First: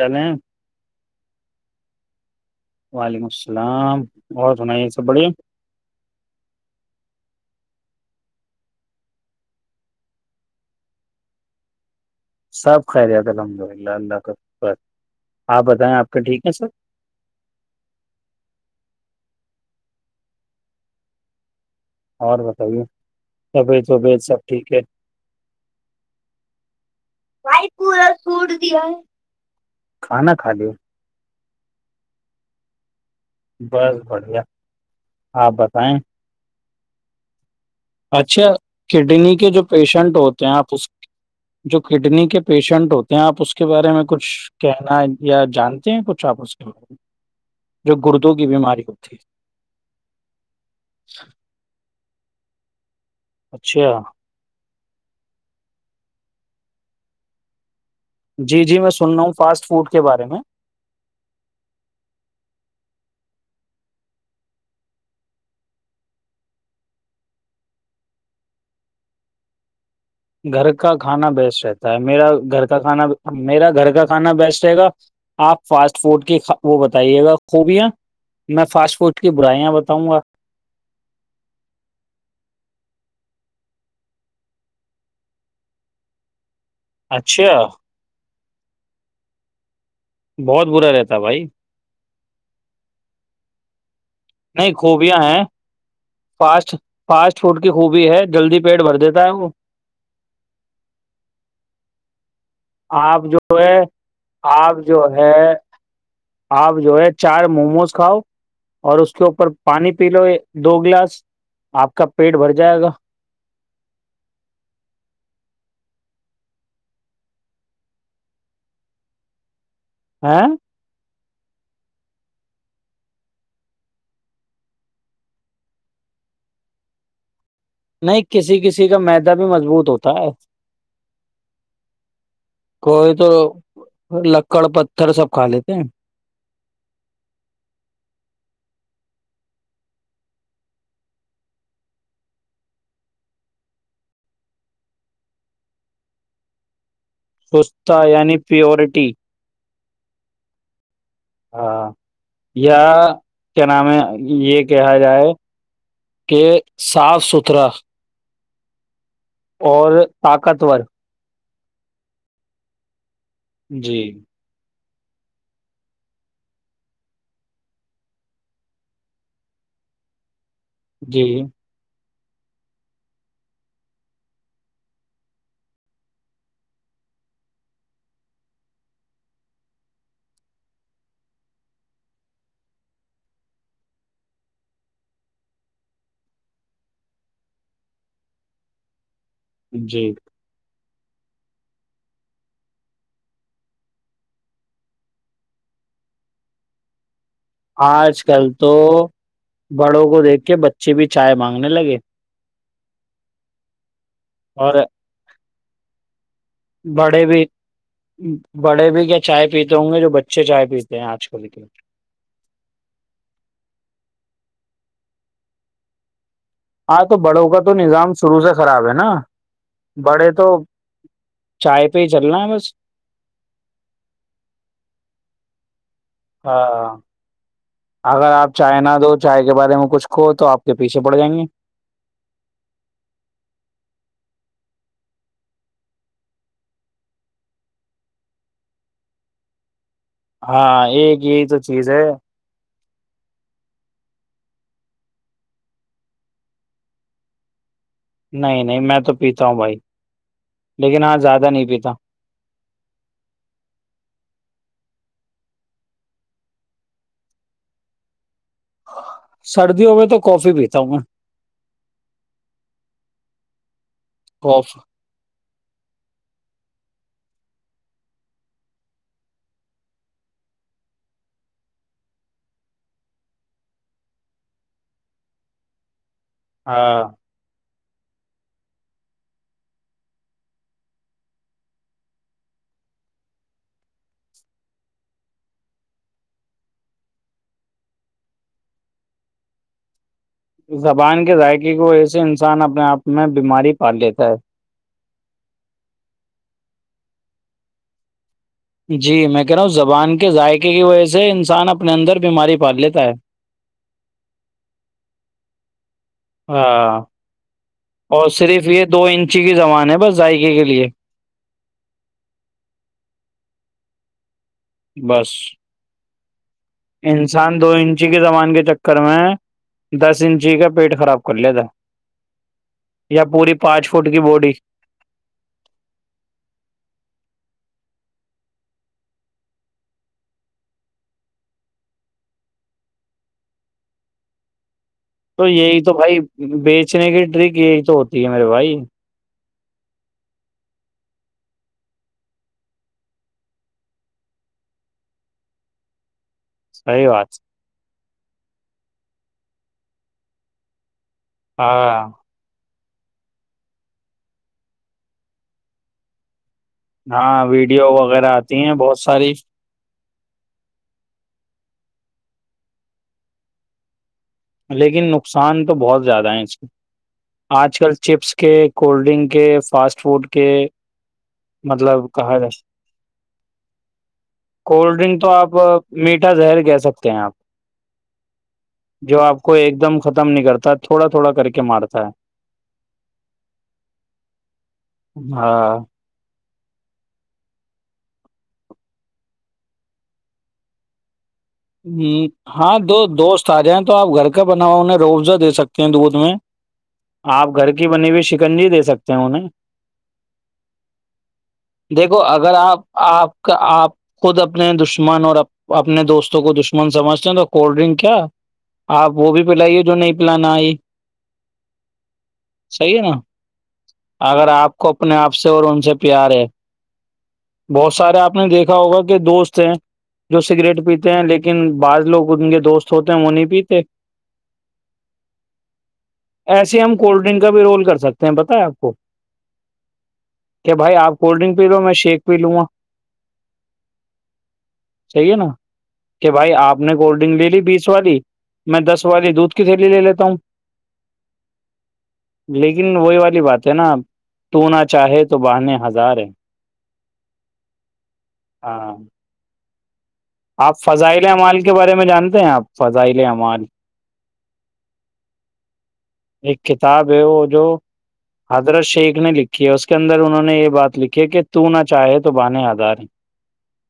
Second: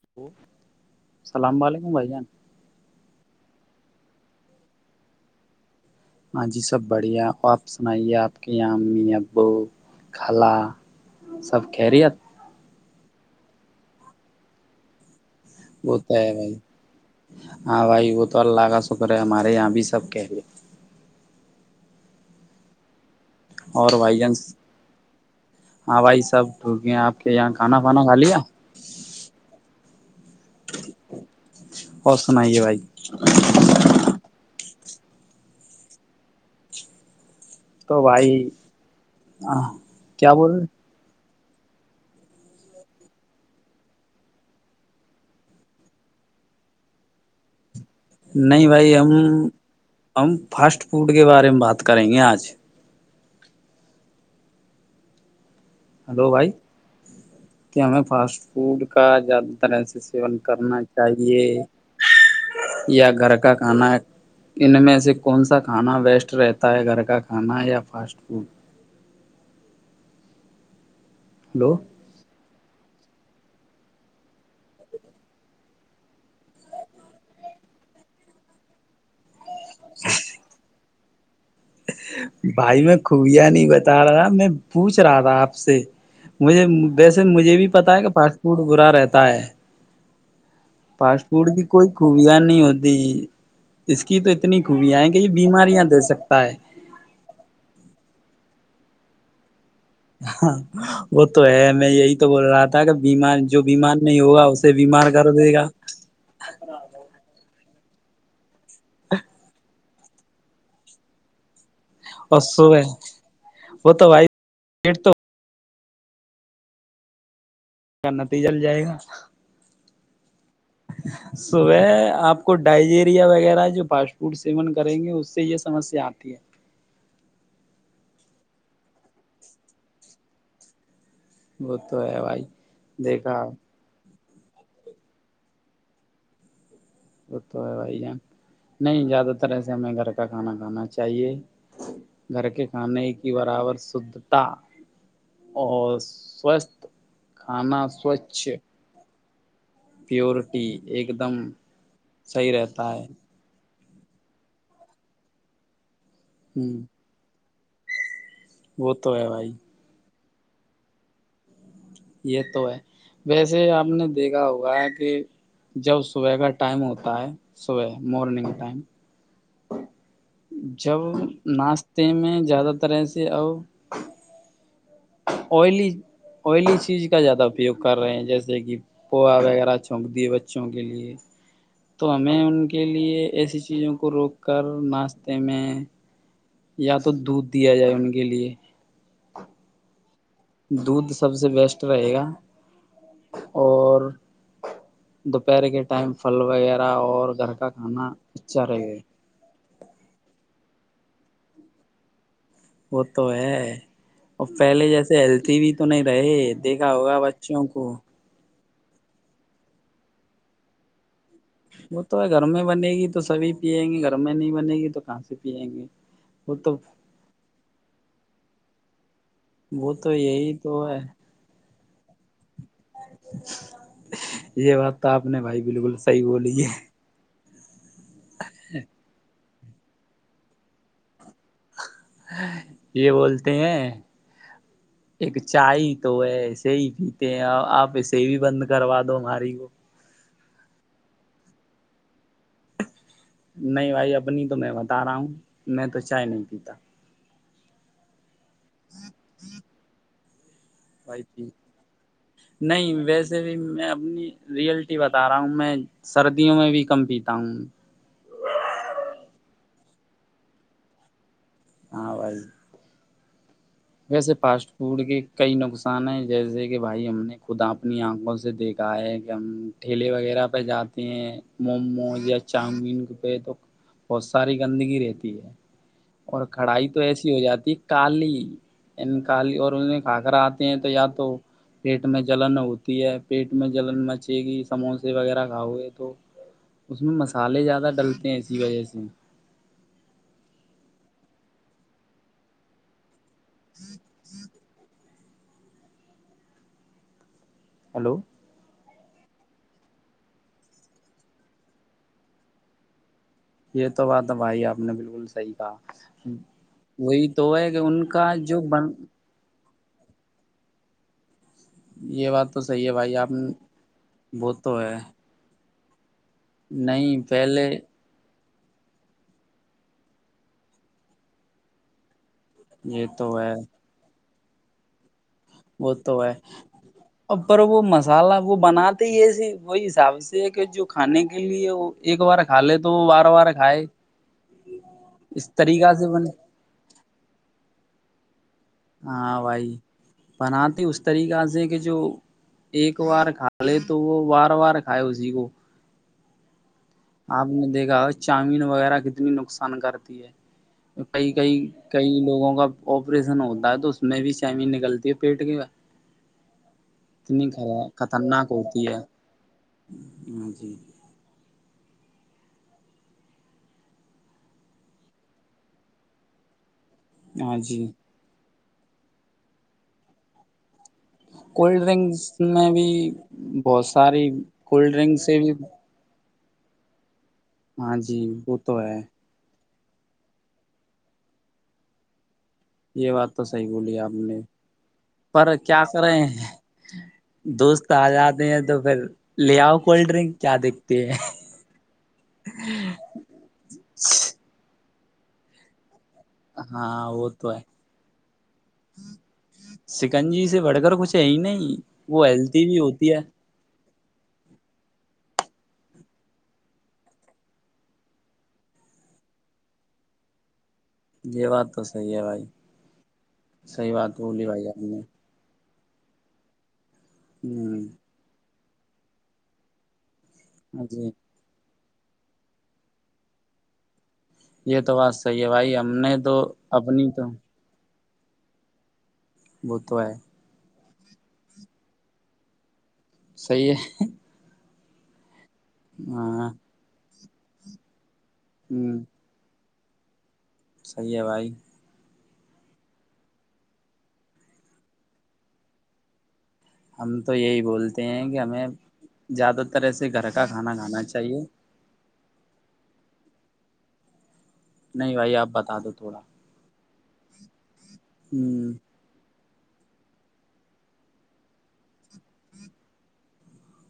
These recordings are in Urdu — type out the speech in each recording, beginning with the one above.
ہیلو السلام علیکم بھائی جان [unintelligible] وعلیکم السلام اور سنائی یہ سب بڑییا [unintelligible] ہاں جی سب بڑھیا اور آپ سنائیے آپ کے یہاں امی ابو کلا سب کہہ رہی آپ سب خریت الحمد للہ اللہ کا [unintelligible] بتائیں وہ آپ تو کے ہے ٹھیک بھائی سب ہاں بھائی وہ تو اللہ کا شکر ہے ہمارا یہ بھی سب کہے [unintelligible] اور بتائیے طبیعت اور بھائی وبیعت جان سب ٹھیک ہے ہاں بھائی سب وکے آپ کے یہاں کھانا پانا کھا لیا کھانا کھا ل اور سنے بھائی بس بڑھیا آپ بتائیں تو اچھا بھائی کڈنی کے جو آہ، پیشنٹ کیا ہوتے ہیں بول آپ اس جو کڈنی کے پیشنٹ ہوتے ہیں آپ اس کے بارے میں کچھ کہنا یا جانتے ہیں کچھ آپ اس کے بارے میں جو گردوں کی نہیں بیماری بھائی ہم ہوتی ہے ہم فاسٹ فوڈ کے بارے میں بات کر کریں گے آج [unintelligible] اچھا ہلو بھائی [unintelligible] کیا ہمیں فاسٹ جی جی فوڈ میں کا سن رہا ہوں زیادہ فاسٹ طرح فوڈ کے سے بارے سیون میں کرنا چاہیے یا [unintelligible] گھر کا کھانا ہے ان میں سے کون سا کھانا ویسٹ رہتا ہے گھر کا کھانا ہے یا فاسٹ فوڈ [unintelligible] گھر کا کھا بیسٹ ہلو رہتا ہے میرا گھر کا کانا بھی [unintelligible] میرا گھر کا کھانا بیسٹ رہے گا آپ فاسٹ فوڈ کی وہ بتائیے گا خوبیاں میں فاسٹ فوڈ کی برائیاں بتاؤں گا [unintelligible] بھائی میں خوبیا نہیں بتا رہا میں پوچھ رہا تھا آپ سے مجھے ویسے اچھا مجھے بھی پتا ہے کہ پاس [unintelligible] پوڑ برا رہتا ہے [unintelligible] بہت برا رہتا ہے فاسٹ بھائی فوڈ کی کوئی خوبیا نہیں ہوتی جی نہیں خوبیاں ہیں بیماریاں دے سکتا ہے فاسٹ فاسٹ فوڈ کی خوبی ہے جلدی بھی پیٹ بھر دیتا ہے وہ [unintelligible] ہاں وہ تو ہے میں یہی [unintelligible] تو بول رہا تھا کہ آپ بیمار جو ہے بیمار نہیں ہوگا اسے آپ جو بیمار کر ہے دے گا [unintelligible] چ کاؤ [unintelligible] اور اس کے اوپر پانی پیلو دو گلاس آپ کا پیٹ اور بھر صوب جائے ہے گا وہ تو و پ تو اس کا نتیجہ جائے گا ہاں صبح آپ کو ڈائجیریا وغیرہ جو فاسٹ فوڈ سیون کریں گے اس سے یہ سمسیا آتی ہے نہیں کسی کسی کا میدہ بھی مضبوط ہوتا ہے وہ تو ہے بھائی کوئی تو دیکھا لکڑ پتھر سب کھا لیتے ہیں وہ تو ہے بھائی جان نہیں زیادہ تر ای سے ہمیں گھر کا کھانا کھانا چاہیے گھر کے کھانے کی برابر شھتا اور سوستھ کھانا سستتا یعنی سوچھ پیورٹی پیورٹی ایک دم ہاں صحیح یا رہتا ہے کیا نام ہے یہ کہا جائے کہ صاف ستھرا بت [unintelligible] تو ہے بھائی اور طاقتور یہ تو ہے ویسے آپ جی نے دیکھا ہوگا کہ جب صبح کا ٹائم ہوتا ہے صبح مارننگ ٹائم جب جی ناس تے میں زیادہ ترح سے ا آئلی آئلی چیز کا زیادہ اپیوگ کر رہے ہیں جیسے کہ پوہا وغیرہ چونک دیے بچوں کے لیے تو ہمیں ان کے لیے ایسی چیزوں کو روک کر ناشتے میں یا تو دودھ دیا جائے ان کے لیے جی دودھ سب سے بیسٹ رہے گا اور دوپہر کے ٹائم پھل وغیرہ اور گھر کا کھانا آج کل اچھا تو رہے گا بڑوں کو دیکھ کے بچ اے بھی چائے مانگنے لگے وہ تو ہے اور پہلے جیسے ہیل ٹی و تو نہیں رہے دیکھا ہوگا بڑے بھی بچوں کو بڑے بھی کیا چائے پیتے ہوں گے جو بچے چائے پیتے ہیں آج کل کے وہ تو ہے گھر میں بنے گی تو سبھی پییں گے گھر میں نہیں بنے گی تو کہاں سے پیئیں گے ہاں تو بڑوں کا تو نظام شروع سے خراب ہے نا نہ ن وہ تو یہی تو ہے چائے پہ چلنا بس یہ بات تو آپ نے بھائی بالکل صحی بولی ہے ہاں اگر آپ چائے نہ دو چاہے بارے میں کچھو تو آ کے پیچھے پڑ جائیں گے یہ بولتے ہیں ایک چائے تو ہے ایسے ہی پیتے ہیں آپ ایسے بھی بند کروا دو ہماری کو ہاں ایک یہی تو چیز ہے نہیں بھائی اپنی تو میں بتا رہا ہوں میں تو چائے نہیں پیتا نہیں نہیں میں تو پیتا ہوں بھائی لیکن ہاں زیادہ نہیں پیتا نہیں ویسے بھی میں اپنی ریئلٹی بتا رہا ہوں میں سردیوں میں بھی کم پیتا ہوں سردیوں میں تو کافی پیتا ہوں میں ہاں بائی ویسے فاسٹ کاف فوڈ کی کئی نقصان ہے جیسے کہ بھائی ہم نے خودا اپنی آنکھوں سے دیکھا ہے کہ ہم ٹھیلے وغیرہ پہ جاتے ہیں موموز یا چاؤمین پہ تو بہت ساری گندگی رہتی ہے اور کھڑھائی تو ہاں ایسی ہو جاتی کالی کالی اور ان میں کھااکرا آتے ہیں تو یا تو پیٹ میں جلن ہوتی ہے پیٹ میں جلن مچے گی سموسے وغیرہ کھاؤئے تو اس میں مسالے زیادہ ڈلتے ہیں اسی وجہ سے زبان کے ذائقے کو ایسے انسان اپنے آپ میں بیماری پار دیتا ہے ہلو جی میں کہہ رہا ہوں زبان کے ذائقے کی وجہ سے انسان اپنے اندر بیماری پال لیتا ہے یہ تو بات ہے بھائی آپ نے بالکل صحی کہا ہاں وہی تو ہے کہ ان اور کا جو صرف یہ بن دو انچی کی زبان بس ذائقے کے لیے یہ بات تو صحیح ہے بھائی آپ نے بہ تو ہے بس نہیں انسان دو پہلے انچی کے زمان کے چکر میں دس انچی کا پیٹ خراب کر لتا یہ یا تو ہے پوری پانچ فٹ کی بوڈی [inaudible] وہ تو ہے پر وہ مسالہ وہ بناتے ہی ایسے وہی حساب سے کہ جو کھانے کے لیے وہ ایک بار کھا لے تو وہ بار بار کھائے تو اس یہی تو طریقہ سے بھائی بنے بیچنے کی ٹرک یہی تو ہوتی ہے میرے بھائی ہاں بھائی بناتے اس طریقہ سے کہ جو ایک بار کھا لے تو وہ بار وار کھائے اسی کو صحیح بات آپ نے دیکھا ہو چامین وغیرہ کتنی نقصان کرتی ہے کئی کئی ہاں کئی لوگوں کا آپریشن ہوتا ہے تو اس میں بھی شیمی نکلتی ہے پیٹ کے ہاں ویڈیو وغیرہ آتی ہیں بہت ساری م جی [unintelligible] لیکن نقصان تو بہت زیادہ ہیں اس کے ہاں آج جی کل چپس کے کولڈ ڈرنک کے فاسٹ فوڈ کے کولڈ مطلب ڈرنکس کہا جائے میں بھی بہت ساری کولڈ ڈرنک سے بھی اھا زظہر کہہ سکتے ہیں آپ ہاں جی ب جو آپ کو ایک م ختم نہیں کرتا تھوڑا تھوڑا کر کے مارتا ہے یہ بات تو صحیح بولی آپ نے ہے پر ہاں کیا کرے ہیں دوست آ جاتے ہیں تو پھر لے آؤ کولڈ ڈرنک کیا دیکھتے ہیں ہ ہاں دو دوست آ جائیں تو آپ گھر کا بنا ہوا انہیں قوضاے سکتے ہیں تو وہ تو ہاں وہ تو آپ ہے گھر کی بنی ہوئی شکنجی دے سکتے ہیں انہیں سکنجی سے بڑھ کر کچھ ہے ہی نہیں دیکھو وہ اگر ہیلدی بھی آپ ہوتی ہے آپ کا آپ خود اپنے دشمن اور اپنے دوست اس کو دشمن سمجھتے ہیں تو کولڈ ڈرنک کیا آپ وہ بھی پلائیے جو نہیں پلانا آئی یہ بات تو سی ہے بھائی صحیح ہے نا سی بات بلی بھائی آ نے ج سے پیار ہے [unintelligible] بہت سارے آپ نے دیکھ [unintelligible] دا ہوگا کہ دوست ہیں [unintelligible] جو سگریٹ ہ جی پیتا [unintelligible] [unintelligible] لیکن بعض لوگ ان کے دوست ہوتے ہیں وہ نہیں پیتے [unintelligible] یہ تو بات صحیح ہے بھائی ہم نے تو ایسے ہم اپنی تو کولڈ ڈرنک کا بھی رول کر سکتے ہیں بتائے آپ کو بت ہے [unintelligible] کیا بھائی آ کولڈ ڈرنک پی لو م میں شیک پی لوں گا صیح ہے [unintelligible] چاہیے نا [unintelligible] کہ ہاں بھائی آپ نے کوولڈ [unintelligible] [unintelligible] ر لیلی بیس والی [unintelligible] [unintelligible] میں دس والی دودھ [unintelligible] کسی لے لے لیتا ہوں [unintelligible] صیح ہے بھائی [unintelligible] [unintelligible] لیکن وہی والی بات ہے نا تو نہ چاہے تو بہے ہزار ہے [unintelligible] [unintelligible] ہم تو یہی بولتے ہیں کہ ہمیں ہاں زیادہ [unintelligible] [unintelligible] طرح سے [unintelligible] [unintelligible] آپ فضائل اعمال کے بارے میں جانتے [unintelligible] [unintelligible] ہیں آپ فضائل امان [unintelligible] [unintelligible] نہیں بھائی آپ بتا دو [unintelligible] ایک [unintelligible] [unintelligible] صحب ہو ہو جوو [unintelligible] [unintelligible] ہ حضرت شیخ نے لکھی [unintelligible] [unintelligible] اس کے اندر انہوں نے یہ بات لکھی کہ تو نہ [unintelligible] [unintelligible] چاہے تو بانے آدار ہیں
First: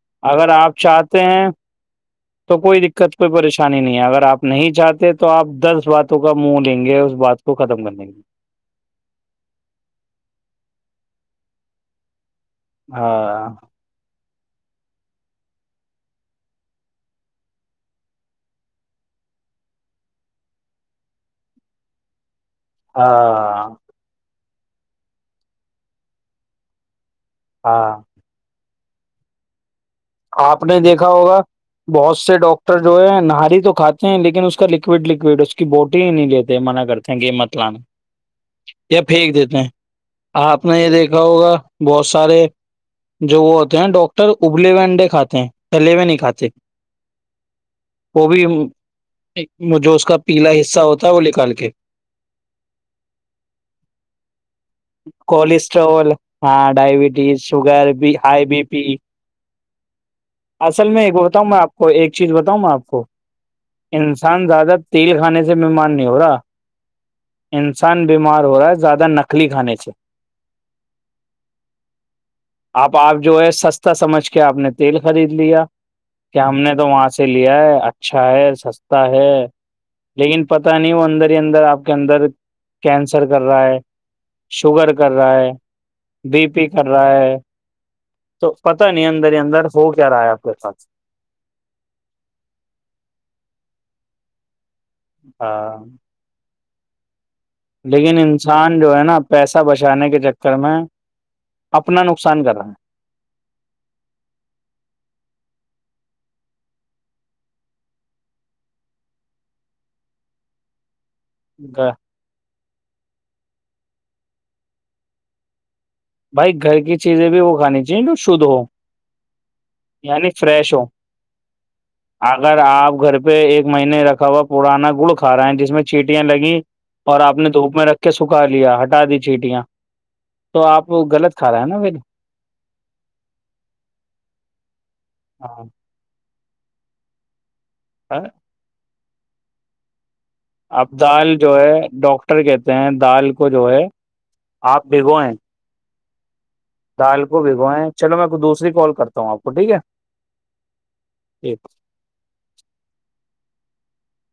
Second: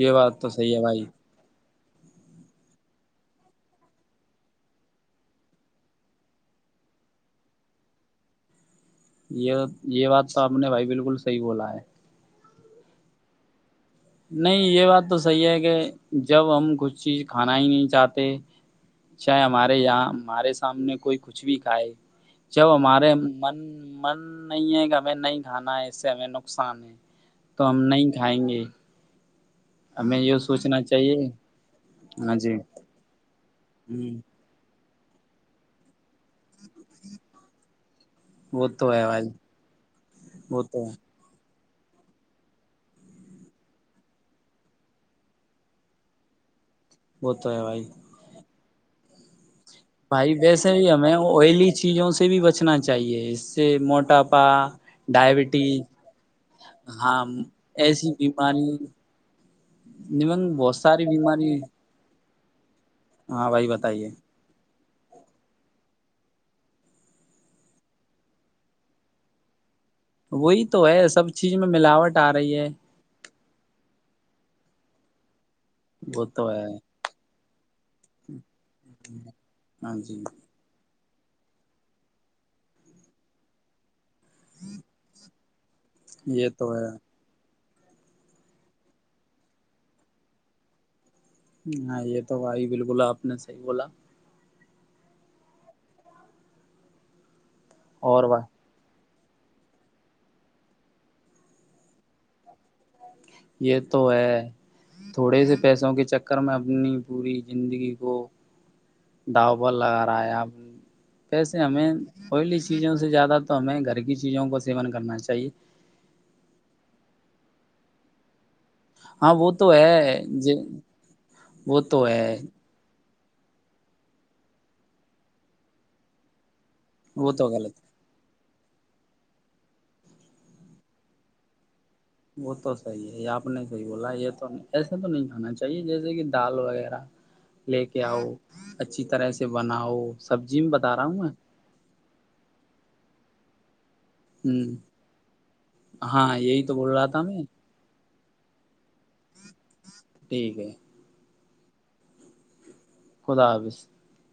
یہ بات اگر تو صحیح آپ ہے بھائی چاہتے ہیں [unintelligible] [unintelligible] تو کوئی دقت کوئی پریشانی نہیں ہے اگر آپ نہیں چاہتے تو آپ دس باتوں کا منہ لیں گے اس [unintelligible] [unintelligible] بات کو ختم کرنے کی [unintelligible] [unintelligible] یہ یہ بات تو آپ نے بھائی بالکل صحی بولا ہے [unintelligible] ہاں [unintelligible] [unintelligible] نہیں یہ بات تو صحیح ہے کہ جب ہم کچھ چیز کھانا ہی نہیں چاہتے چاہے ہمارے یہاں ہمارے سامنے کوئی کچھ بھی کھائے [unintelligible] [unintelligible] جب ہمارے من ہاں من [unintelligible] نہیں ہے کہ ہمیں نہیں کھانا ہے اس سے ہمیں نقصان ہے [unintelligible] تو ہم ہاں نہیں کھائیں گے [unintelligible] ہمیں یہ آپ نے سوچنا دیکھا چاہیے ہوگا بہت ہاں سے جی ڈاکٹر جو ہے نہاری تو [unintelligible] کاتے ہ ہیں لیکن اس کا [unintelligible] لکوڈ لکوئڈ اس کی بوٹل [unintelligible] [unintelligible] نہیں لیتے منع کرتے ہیں گ مت لانا وہ تو یا ہے بھائی پھینک دیتے ہیں وہ آپ نے تو یہ ہے دیکھا ہوگا [unintelligible] [unintelligible] بہت سارے جو وہ ہوتے ہیںا ڈاکٹر ابلی وینڈے [unintelligible] [unintelligible] کھاتے ہیں پہلے ہو نہیں کاتے [unintelligible] [unintelligible] وہ تو ہے بھائی [unintelligible] ٹھیک [unintelligible] [unintelligible] بھائی ویسے ہی ہمیں آئلی کے چیزوں سے بھی بچنا چاہیے اس سے موٹاپا ڈائبٹیز کولیسٹرول ہاں ہاں ڈائبٹیز شوگر ایسی بھی ہائی بی بیماری پی [unintelligible] [unintelligible] بہت اصل ساری میں بتاؤں بیماری میں آپ کو ایک [unintelligible] [unintelligible] چیز بتاؤں میں آپ ہاں بھائی [unintelligible] بتائیے انسان زیادہ تیل کھانے سے ممان [unintelligible] [unintelligible] ہو رہا انسان بیمار ہو رہا ہے زیادہ نکلی کھانے سے [unintelligible] [unintelligible] وہی تو ہے سب چیز میں ملاوٹ آ رہی ہے [unintelligible] کیا آ نے [unintelligible] [unintelligible] تیل خرید لیا وہ [unintelligible] کیا ہم ہے نے تو وہاں سے لیا ہے اچھا ہے سستا ہے ہاں جی لیکن پتا نہیں وہ اندر ہی اندر آپ کے اندر کینسر کر رہا ہے [unintelligible] شوگر کر رہا ہے [unintelligible] بی یہ پی تو کر رہا ہے [unintelligible] تو پتا نہیں اندر ہی اندر ہو کیا رہا ہے آپ کے پاھ [unintelligible] ہاں یہ تو بھائی بالکل آپ نے صحی بولا ہاں [unintelligible] لیکن اور و انسان جو ہے نا [unintelligible] پیسہ بچانے کے چکر میں اپنا نقصان کر رہا ہے [unintelligible] یہ تو ہے تھوڑے سے پیسوں کے چکر میں اپنی پوری زندگی کو ڈاو پر لگا رہا ہے [unintelligible] پیسے ہمیں ہے ہوئی لی [unintelligible] چیزوں سے زیادہ تو ہمیں گھر کی چیزوں کا سیون کرنا چاہیے [unintelligible] بھائی گھر کی چیزیں بھی وہ کھانی چاہیے جو شدھ ہو [unintelligible] ہاں وہ تو ہے یعنی ج فریش ہو وہ تو ہے [unintelligible] اگر آپ گھر پہ ایک مہینے رکھا ہوا پرانا گڑ کھا رہا ہے جس میں چھیٹیاں لگی [unintelligible] اور وہ آپ تو نے دھوپ غلط میں رکھ کے س [unintelligible] لیا ہٹا دی چیٹیاں تو آپ [unintelligible] وہ غط کھا ہےا پلے [unintelligible] وہ تو صحیح ہے آپ نے صحی بولا یہ تو نہیں [unintelligible] ایسا تو نہیں ہونا ہاں چاہیے جیسے کہ [unintelligible] دال وغیرہ [unintelligible] لے کے آؤچ [unintelligible] اچھی طرح سے بناؤ [unintelligible] اب بتا رہا ہوں میں دال جو ہے ڈاکٹر کہتے ہیں دال [unintelligible] کو جو ہے [unintelligible] ہوں آپ بگو ہیں [unintelligible] ہاں یہی [unintelligible] تھا دال میں کو بھگویں [unintelligible] چلو میں کو دوسری کال کرتا ہوں آپ کو ٹھیک ہے [unintelligible] ٹھیک ہے [unintelligible] ایک [unintelligible] خدا حافظ [unintelligible]